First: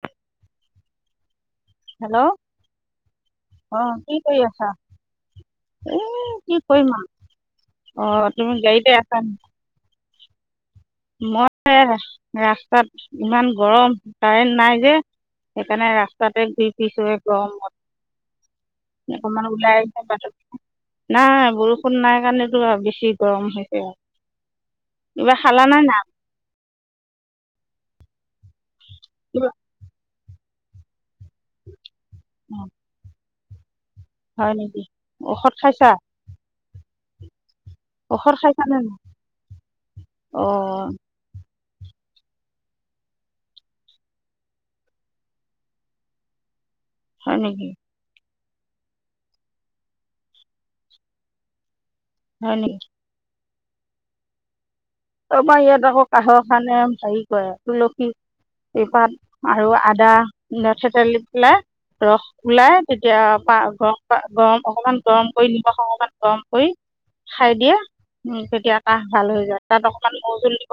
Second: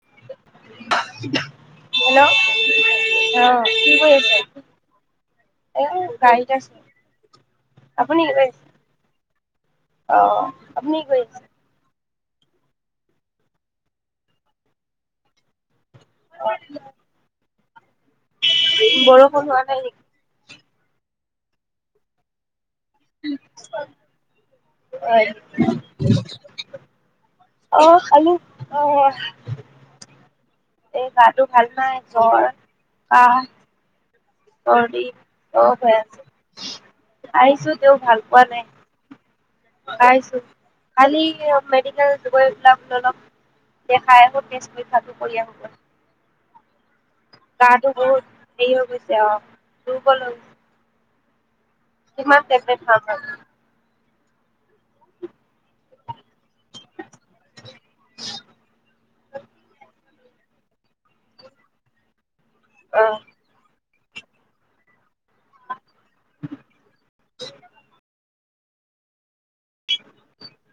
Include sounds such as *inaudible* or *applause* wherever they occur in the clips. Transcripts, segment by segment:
*inaudible* Hello অ'হ কি কৰি আছা? এই এ গাড়ীত কি আছো। কৰিম আৰু অ আপুনি *inaudible* তুমি গাড়ীতে আছা নেকি? অহ। মই ৰাস্তাত। ইমান গৰম। কাৰেণ্ট নাই যে সেইকাৰণে ৰাস্তাতে ঘূৰি ফুৰিছোঁ এই গৰমত। বৰষুণ অকমান হোৱা ওলাই নাই আহিছ নেকি বাটত। নাই। বৰষুণ নাই কাৰণেটো বেছি গৰম হৈছে। আৰু কিবা খালা নাই? *inaudible* অ খালোঁ। অহ কিবা এ কাঁহ টো ভাল হোৱা নাই। এ জ্বৰ-কাহ হয় নেকি? ঔষধ খাইছা? আহিছো। তেও ভাল ঔষধ পোৱা খাইছা নাই। নে খইছো অ কালি মেডিকেল গৈ অলপ *unintelligible* দেখাই আহো টেষ্ট পৰীক্ষাটো কৰি আহো গৈ। হয় নেকি গা-তো বহুত হেৰি হৈ গৈছে আও। দুৰ্বল হৈ কিমান হয় টেবলেট নেকি খাম আও! তাৰপৰা ইয়াত আকৌ কাঁহৰ কাৰনে হেৰি কৰে, তুলসী ৰপাত আৰু আদা থেতেলি পেলাই ৰস ওলাই অ তেতিয়া পা -ঘ গৰম অকমান গৰম কৰি, নিমখ অকমান গৰম কৰি, খাই দিয়া। উম। তেতিয়া কাহ ভাল হৈ যায়। তাত অকণমান মৌ-জোল দি।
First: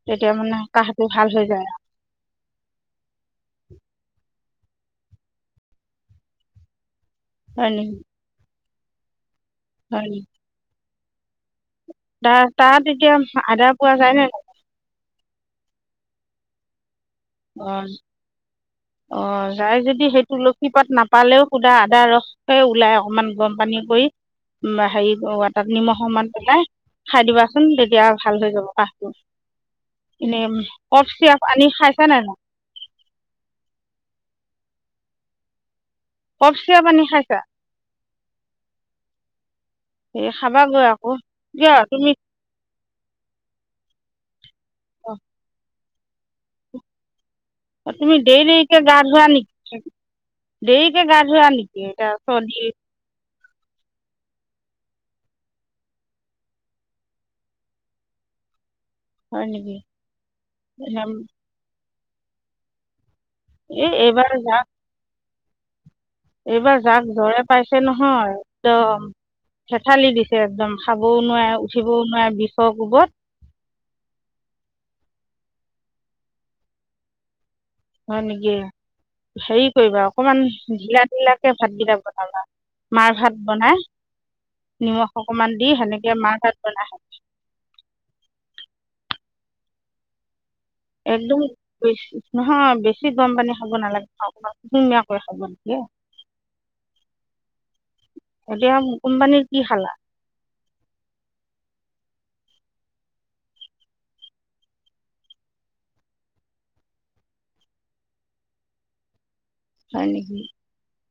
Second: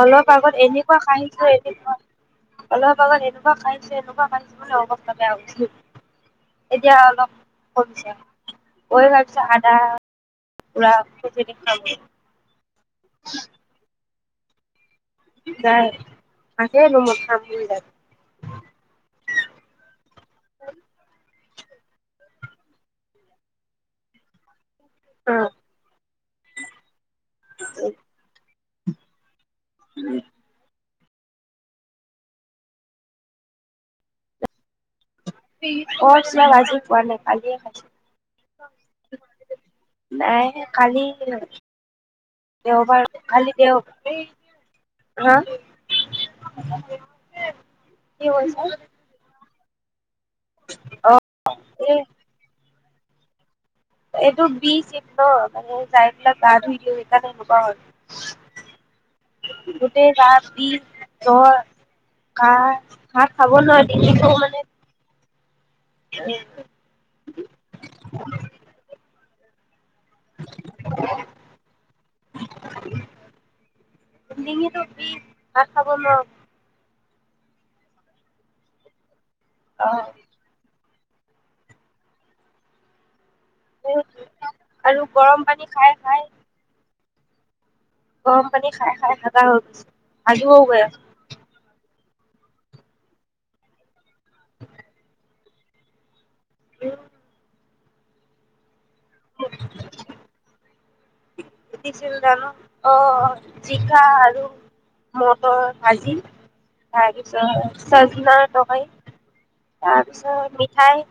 অলপ আগত এনেকুৱা কাহটো ভাল কাঁহিছো। হৈ যায় এনেকুৱা। অলপ আগত এনেকুৱা কাঁহিছো এনেকুৱা কাহিছ অৱস্থা বেয়া হৈ গৈছে। এতিয়া অলপ হয় নেকি কমিছে। অই *inaudible* চা-আদা পোৰা ত তাত এতিয়া আদা পোৱা যায় ন যাই আাকে ন ম। অহ ', - অহ ', যাই যদি সেই তুলসী পাত নাপালেও সুধা আদা ৰস ওলাই অকমান গৰম পানী কৰি। হেৰি তাত নিমখ অমান পেলাই খাই দিবাচোন তেতিয়া ভাল হৈ যাব কাহটো। এনে কফ চিপ আনি খাই। খাইছা নে নাই। স ক চ কফ আজি চিৰাপ পোৱা আনি নাই খাইছা কালিয় খাইছো এই নাই খাবাগৈ কালি আকৌ কিয় তুমি দেওবাৰ। খালি দেও হাহ ', *inaudible* অহ ', তুমি দেৰি দেৰিকে গা ধোৱা নেকি? উম ', দেৰিকে অ গা ধোৱাা নেকি? এ এটা চল এইটো বি চ ন মানে যাইবিলাক গা ধইলো সেইকাৰণে নবাওঁ আৰু। হয় নেকি গোটেই ৰাতি এনে জৰ। কা হাঁ খাব এই নোৱাৰি তেক এইবাৰ যাক মানে। এইবাৰ যাক জৰে পাইছে নহয় একদম। খেঠালি দিছে একদম খাবও নোৱাৰে উঠিবও নোৱাৰে বিষৰ কোবত। ডিঙিটো বিষ ভাত খাব নোৱাৰোঁ হয় নিকি হেৰি অ কৰিবা অকমান জিলাত বিলাকে ভাতগিলাক বনালা মাৰ ভাত। বনাই আৰু নিমখ গৰম অকমান পানী দি খাই সেনেকে খাই মাহ ভাত বনাই হয়। গম পানী খাই - খাই ভাগা হৈ গৈছে আজ। একদম বেছি। নহয় বেছি গম পানী খাব নালাগে। খান ধুনীয়াকৈ খাল মানে। কি? হম ', এতিয়া। কোম্পানীৰ কি খালা? উঠিছিল জানোঁ আহ জিকা আৰু মটৰ ভাজি। তাৰপিছত চায়বিনৰ তৰকাৰি হয় নেকি তাৰপিছত, মিঠাই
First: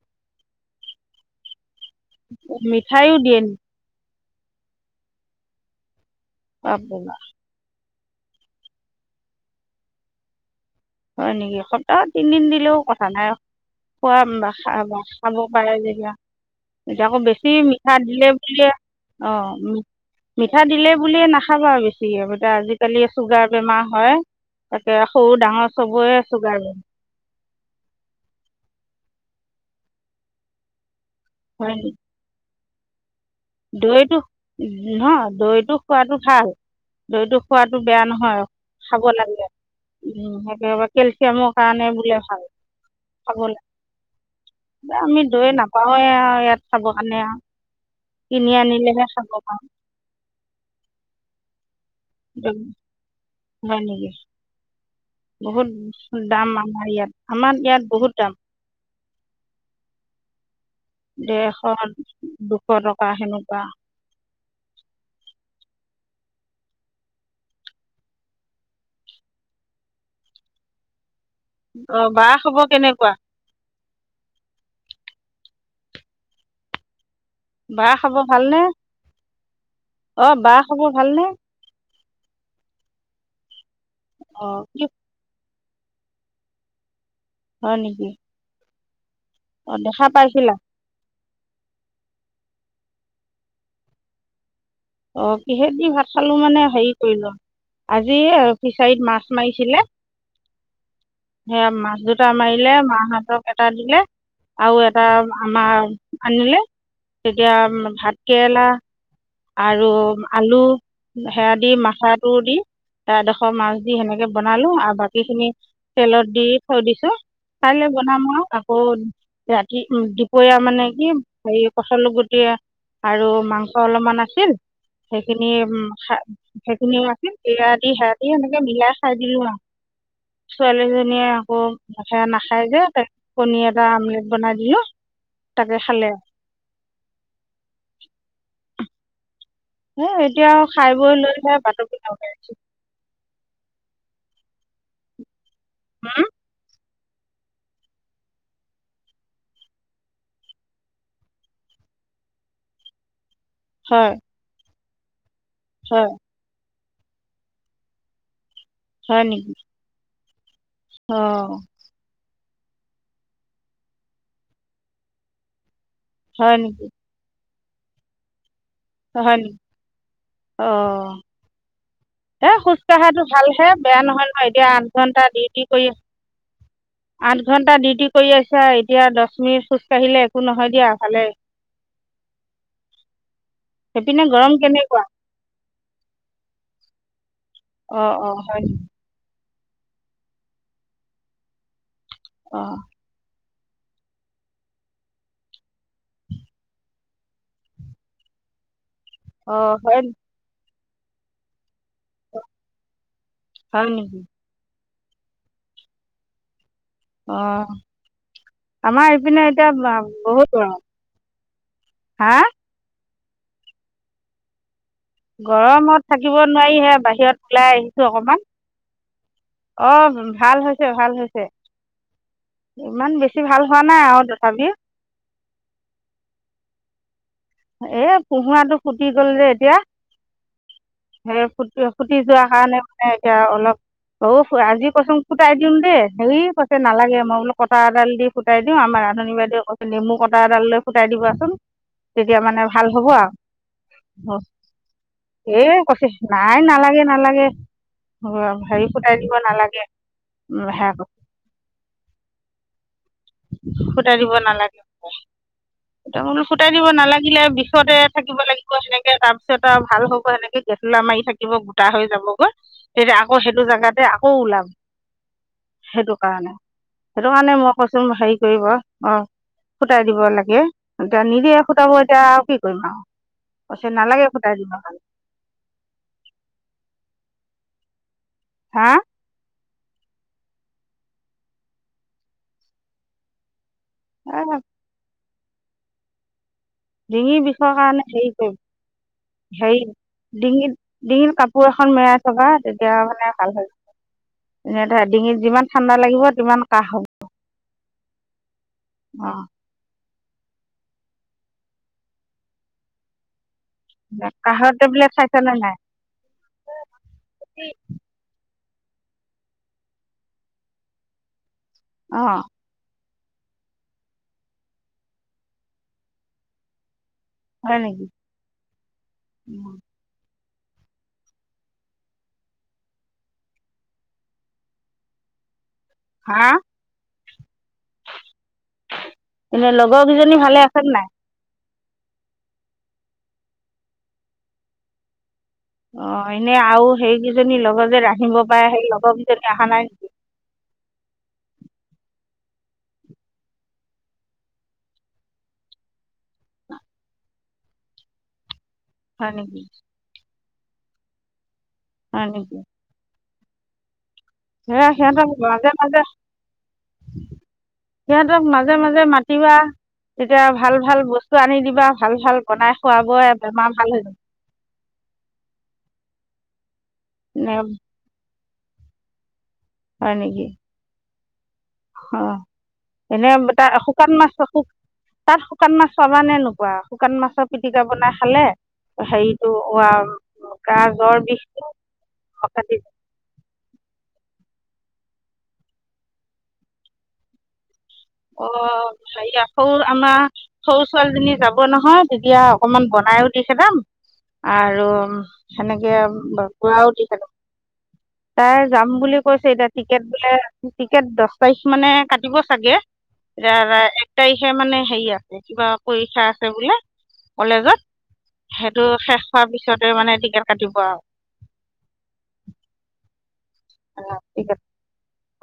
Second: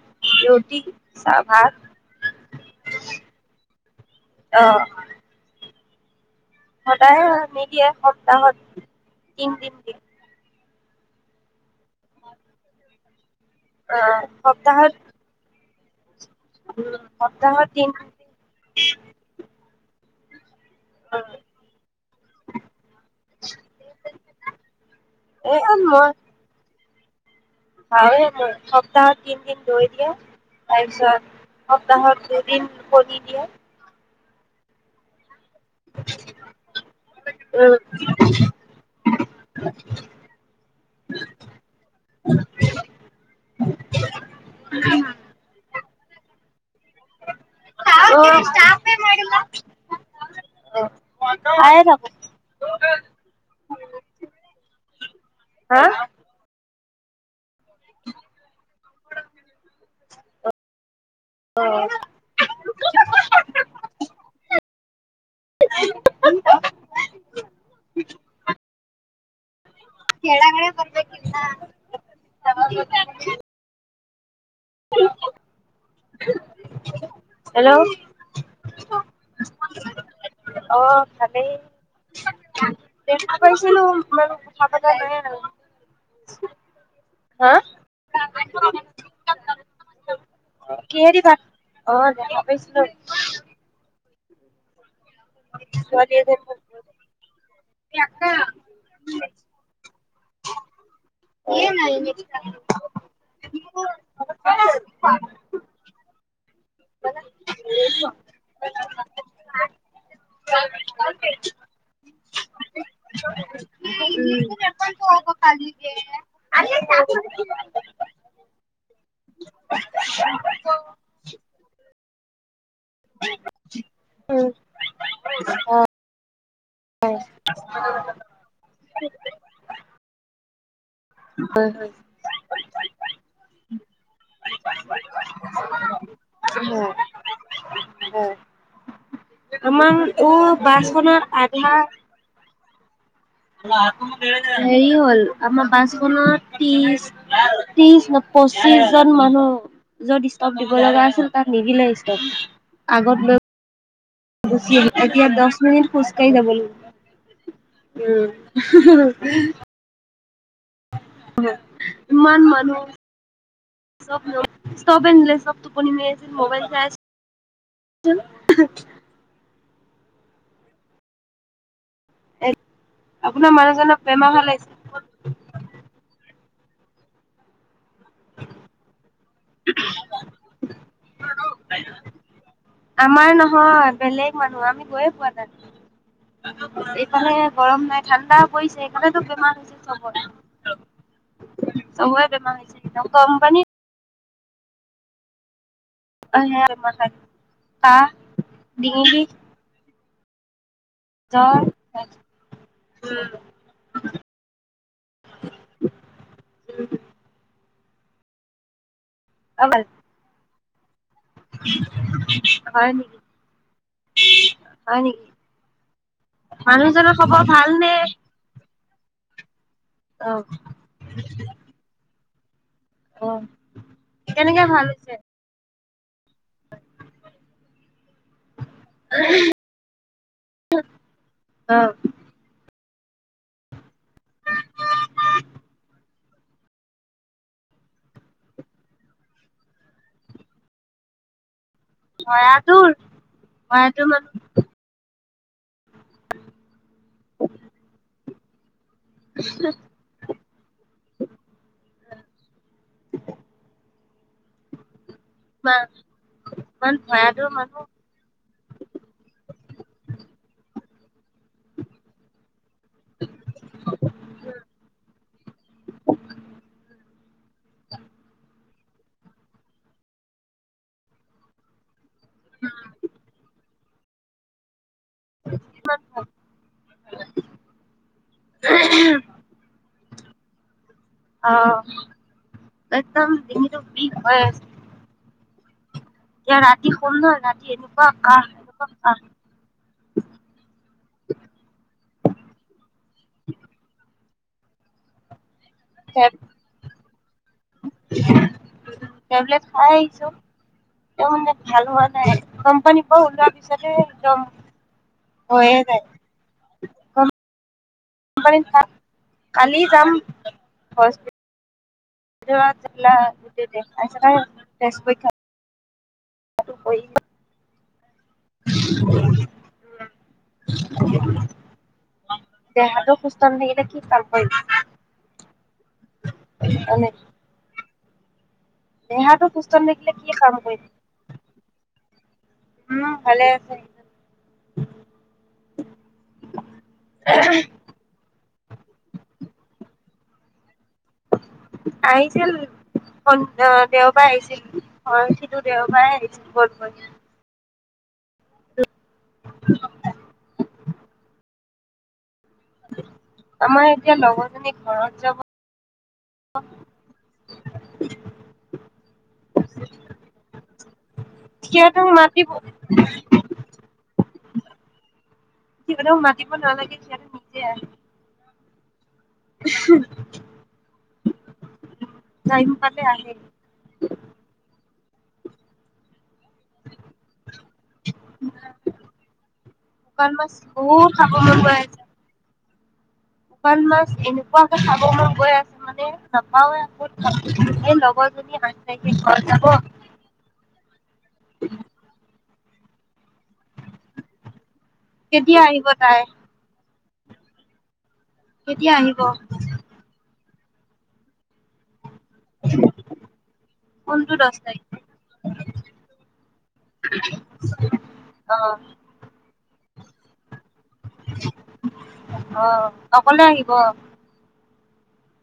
ৰুটি, চাহ, ভাত মিঠাইও দিয়ে নেকি অ' আপোনাৰ সদায়ে হয় নেকি আহ কামত তিন তিন তিন হয় নেকি, সপ্তাহত তিনদিন দিলেও কথা নাই। আহ খোৱাবা খাব সপ্তাহত খাব পাৰে যে *inaudible* উম এতিয়া আকৌ বেছি সপ্তাহত তিন মিঠা দিলে বুলিয়ে অ, পিঠা দিলে বুলিয়ে নাখাবা আৰু বেছিয়ে *unintelligible* আজিকালি চুগাৰ বেমাৰ হয় তাকে সৰু -ডাঙৰ এ মই চবয়ে চুগাৰ *unintelligible* সপ্তাহত তিনদিন দৈ দিয়ে তাৰপিছত সপ্তাহত যে দিন *unintelligible* দৈয়েটো উম, হা দৈ দৈটো খোৱাটো ভাল দৈটো খোৱাটো উম, বেয়া নহয় খাব লাগে উম সেইটো *unintelligible* কেলচিয়ামৰ কাৰণে বোলে ভাল খাব লাগে বা আমি দৈ নাপ *unintelligible* চাব কাৰণে উম, *unintelligible* আ *unintelligible* এই *unintelligible* দৈ হয় নেকি? বহুত হা দাম মা নোৱাৰি ইয়াত আমাৰ ইয়াত বহুত দাম। অ দেৰশ দুশ টকা সেনেকুৱা *unintelligible* *unintelligible* অ বা খব কেনেকুৱা? *unintelligible* *unintelligible* বা খবৰ ভালনে? অ বাহ অ খাব ভালনে? ভালেই *unintelligible* অ' কি পতা *inaudible* হয় নেকি। অ' দেখা পাইছ কিহে দি ভাত অ' দেখা পাইছিলো। অ' কিহেদি ভাত ছোৱালী খালো এজনী উম মানে হেৰি কৰিলো, আজি ফিচাৰীত মাছ মাৰিছিলে সেয়া মাছ দুটা মাৰিলে, মাহতক এটা দিলে আৰু এটা আমাৰ আনিলে। তেতিয়া ভাত কেৰেলা আৰু আলু সেয়া দি মাথাটো দি এডোখৰ মাছ দি সেনেকে বনালো আৰু বাকী খিনি তেলত দি থৈ দিছো কাইলৈ বনাম আৰু আকৌ ৰাতি উম, দুপৰীয়া মানে কি হেৰি পচলা আলুগুটি আৰু মাংস অলপমান সেইখিনি উম সেইখিনিও আছিল বিলাহী সেইয়া দি সেনেকে মিলাই খাই দিলো আৰু। *inaudible* খিনিয়ে আকৌ *unintelligible* নাখাই যে কণী এটা আমলেট বনাই দিলো, তাকে খালে। হয় হয় হয় আমাৰ সেইয়াই আৰু অ এতিয়া আৰু খাই বৈ বাছখনত লৈহে আধা *unintelligible* হেৰি হ'ল আমাৰ বাছখনো ত্ৰিছ ত্ৰিশ ন পঁচিশ জন মানুহ য'ত ষ্টপ দিব লগা আছিল, তাত নিদিলে ষ্টপ, আগত লৈ হয়। গুচি এতিয়া দশ মিনিট হয় খোজকাঢ়ি যাব লাগিব। উম হয় নেকি *unintelligible* অঁ ইমান মান *unintelligible* *unintelligible* হয় ম'বাইল চাই নেকি আছ *unintelligible* হয় নি। অঁ এ খোজ কঢ়াটো আপোনাৰ ভালহে মানুহজনৰ বেয়া বেমাৰ ভাল নহয়-নহয়, এতিয়া হৈছে আঠ ঘন্টা ডিউটি কৰি আঠ ঘণ্টা দি। কৰি আছা এতিয়া দ *unintelligible* আমাৰ নহয় সেইপিনে বেলেগ গৰম মানুহ আমি কেনেকুৱা গৈয়ে পোৱা তাত। অহ ', গৰম নাই অঁ অঁ ঠাণ্ডা হয় নেকি পৰিছে সকাৰণতো বেমাৰ। চ *unintelligible* চবৰে বেমাৰ অঁ হৈছে কম্পানী আহে *unintelligible* ম চ ক অহ ', হয় জৰ হয় নেকি? উম', অহ ', আমাৰ পিনে এতিয়া বহুত। হা হয় নেকি? গৰমত থাকিব নোৱাৰিহে মানুহজনৰ খবৰ বাহিৰত ওলাই ভালনে আহিছো অকমান। অহ অ ', ভাল হৈছে - ভাল হৈছে। ইমান অ বেছি ভাল হোৱা নাই আৰু কেনেকে তথাপি। ভাল হৈছে এ পোহৰাটো ফুটি গল যে এতিয়া সে অ ফুট ফুটি যোৱা কাৰণে। এতিয়া অলপ অহ ', আজি কৈচোন ফুটাই দিম দেই হেৰি কৈছে নালাগে মই বোলো কটা এডাল দি ফুটাই দিওঁ আমাৰ আধুনী বাইদেউে কৈছে নেমু কটা এডাল লৈ ফুটাই দিবাচোন। তেতিয়া মানে ভাল ভয়াতোৰ হ'ব ময় তোৰ মানহ এ কৈছে নাই নালাগে- নালাগে হেৰি- ফুটাই দিব নালাগে উম ', সেয়া কৰ ফুটাই দিব নালাগে মল ফুটাই দিব ইমান নালাগিলে ভয়াতুৰ মানুহ বিষতে থাকিব লাগিব সেনেকে তাৰপিছত আৰু ভাল হ'ব সেনেকে গেছ। লামাই থাকে। কিব গোটা হৈ যাবগৈ তেতিয়া আকৌ সেইটো জোগাতে আকৌ ওলাম সেইটো কাৰণে সেইটো কাৰণে মই কৈছো। চুম হেৰি কৰিব। অহ ', ফুটাই দিব লাগে এতিয়া নিদিয়ে ফুটাব। এতিয়া আৰু কি কৰিমা আৰু। পছে নালাগে ফুটাই দিব। কি? হা অ একদম ডিঙিত চব বিষ হয়ছ ডিঙিৰ ৰাতি বিষৰ কাৰণে এনেকুৱা হেৰি কাহ এনেকুৱা কাহ কৰিব হেৰি ডিঙিত ডিঙিত কাপোৰ এখন মেৰাই থবা তেতিয়া মানে ভাল হৈ এনে ধৰ ডিঙিত যিমান ঠাণ্ডা লাগিব তিমান কাহ হ'ব অ তো ভাল হোৱা নাই কোম্পানী পৰা ওলোৱা পিছ কাহৰ টেবলেট খাইছানে হৈয়ে যায় নাই *unintelligible* কালি যাম হস্পিত অঁ *unintelligible* *unintelligible* আইছ নাই অ তেজ পৰীক্ষাত তাতো পৰি ক হা *unintelligible* দেহাটো সুস্থ নাথাকিলে কি কাম কৰিম হা হয়নে দেহাটো এনে সুস্থ নাথাকিলে কি লগৰকেইজনী কাম ভালে আছে কৰিম নাই উ ভালে আছে অ এনে আউ সেইকেইজনী লগত যে ৰান্ধিব পাৰে সেই লগৰ কেজনী অহা নাই নেকি আহিছিল শন-অ দেওবাৰে আহিছিল অ সিটো দেওবাৰে আহিছিল বল বল হয় নেকি হয় নেকি আমাৰ এতিয়া লগৰজনী হে ঘৰত হেখন যাব মাজে মাজে সিহতক মাজে মাজে মাতিবা তেতিয়া ভাল ভাল বস্তু আনি দিবা সিহঁতক ভাল ভাল মাতিব বনাই খোৱাবই বেমাৰ ভাল হৈ যাব সিহঁতক মাতিব নালাগে সিহঁতে নিজে ন আহে হয় নেকি অ টাইম পালে এনে আহে তাৰ শুকান মাছ শুক তাত শুকান মাছ চাবা নে নো ৱা শুকান মাছৰ পিটিকা বনাই খালে হেৰিটো ৱা শুকান মাছ গা বহুত জ্বৰ খাব মন বিষটো গৈ আছে চাবিছ শুকান মাছ এনেকুৱাকে খাব মন গৈ আছে মানে নাপাওৱে আ কত পাবি অ হাইয়া সৰু আমা সৰু ছোৱালীজনী যাব নহয় তেতিয়া অকণমান বনায়ো *unintelligible* দি খদাম আৰু কেতিয়া আহিব সেনেকে তাই বকৰাও দি *unintelligible* তাই যাম কেতিয়া বুলি আহিব কৈছে এতিয়া টিকেট বোলে টিকেট দহ তাৰিখ মানে কাট কাটিব চাগে এতিয়া এক কোনটো তাৰিখে দহ মানে হেৰি আছে কিবা পৰীক্ষা আছে বোলে কলেজত অ সেইটো শেষ হোৱাৰ পিছতে মানে টিকেট কাটিব আৰু অ অকলে আহিব অহ ঠিক আছে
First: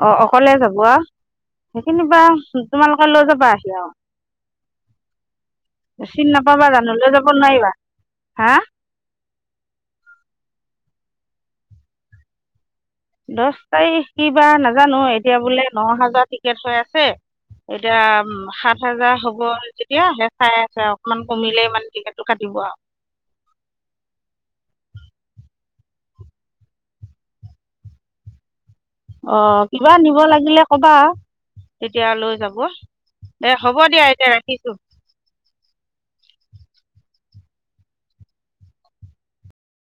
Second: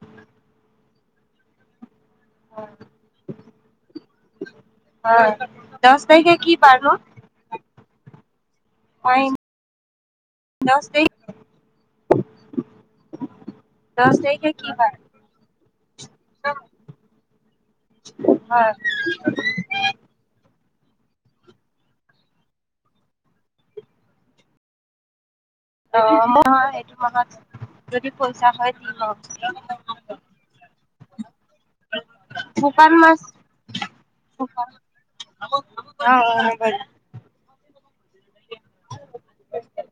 অহ অকলে যাব অহ কেনিবা হয় তোমালোকে লৈ যাবা আহি আৰু দহ চিন তাৰিখে কি নাপাবা বাৰ জানো লৈ যাব নোৱাৰিবা? হা দশ তাৰিখে দহ তাৰিখ কি বাৰ নাজানো এতিয়া বোলে ন হাজাৰ টিকেট হৈ আছে এতিয়া উ হয় সাত হাজাৰ হব যেতিয়া হে চাই অকমান কমিলে ইমান টিকেটটো কাটিব আৰু অহ মই সেইটো মাহত যদি পইচা হয় দিম আৰু অহ কিবা নিব লাগিলে কবা, তেতিয়া লৈ যাব শুকান মাছ দে হ'ব দিয়া এতিয়া শুকান ৰাখিছো। হয় *unintelligible*